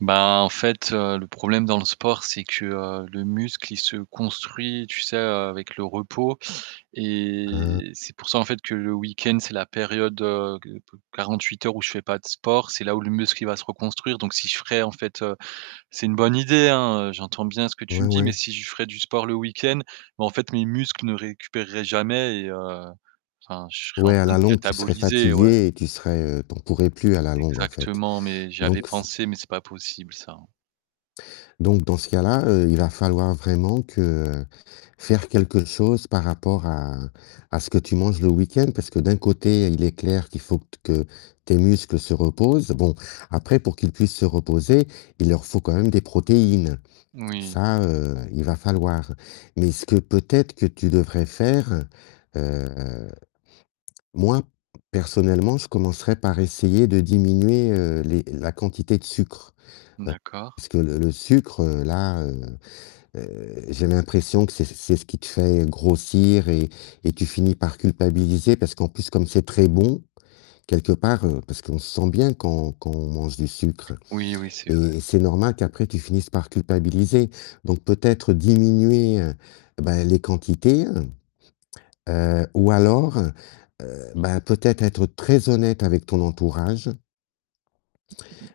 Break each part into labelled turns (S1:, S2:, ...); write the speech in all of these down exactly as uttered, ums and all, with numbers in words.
S1: Ben, en fait, le problème dans le sport, c'est que, heu, le muscle, il se construit, tu sais, avec le repos,
S2: Mmh mh.
S1: et c'est pour ça en fait que le week-end, c'est la période, heu, ge pe quarante-huit heures où je fais pas de sport. C'est là où le muscle, il va se reconstruire, donc si je ferais en fait, heu, c'est une bonne idée, hein, heu, j'entends bien ce que tu
S2: Ouais,
S1: me dis,
S2: ouais.
S1: mais si je ferais du sport le week-end, mais en fait, mes muscles ne récupéreraient jamais et heu, enfin, je serais en
S2: Ouais, à
S1: train
S2: la
S1: de
S2: longue, tu serais
S1: cataboliser, ouais.
S2: fatigué et tu serais, heu tu en pourrais plus à la longue en fait,
S1: Exactement, mais j'y avais
S2: donc c
S1: pensé, mais c'est pas possible ça, hein.
S2: donc dans ce cas-là, heu, il va falloir vraiment que faire quelque chose par rapport à à ce que tu manges le week-end, parce que d'un côté, il est clair qu'il faut que tes muscles se reposent. Bon, après pour qu'ils puissent se reposer, il leur faut quand même des protéines.
S1: Oui.
S2: Ça, heu, il va falloir, mais ce que peut-être que tu devrais faire, heu, moi personnellement, je commencerais par essayer de diminuer, heu, les la quantité de sucre, heu,
S1: D'accord.
S2: parce que le le sucre là, heu, j'ai l'impression que c'est c'est ce qui te fait grossir et et tu finis par culpabiliser, parce qu'en plus comme c'est très bon, quelque part parce qu'on se sent bien quand quand on mange du sucre
S1: Oui, oui. C'est vrai.
S2: et c'est normal qu'après tu finisses par culpabiliser, donc peut-être diminuer, heu, ben, les quantités, hem, heu, ou alors, heu, ben peut-être être très honnête avec ton entourage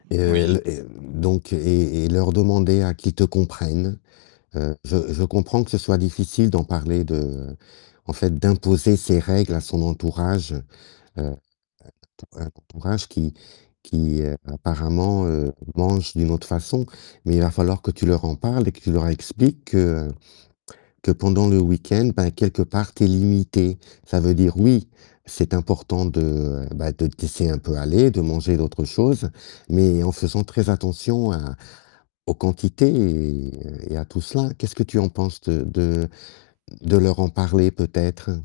S2: et heu et
S1: Oui.
S2: les et donc et et leur demander à qu'ils te comprennent. Heu, je je comprends que ce soit difficile d'en parler de en fait d'imposer ses règles à son entourage. Heu, un un entourage un entourage qui qui, heu, apparemment, heu, mange d'une autre façon, mais il va falloir que tu leur en parles et que tu leur expliques que que pendant le week-end, bah, quelque part tu es limité. Ça veut dire oui, c'est important de, bah, de te laisser un peu aller, de manger d'autres choses, mais en faisant très attention à aux quantités et et à tout cela. Qu'est-ce que tu en penses de de de leur en parler peut-être?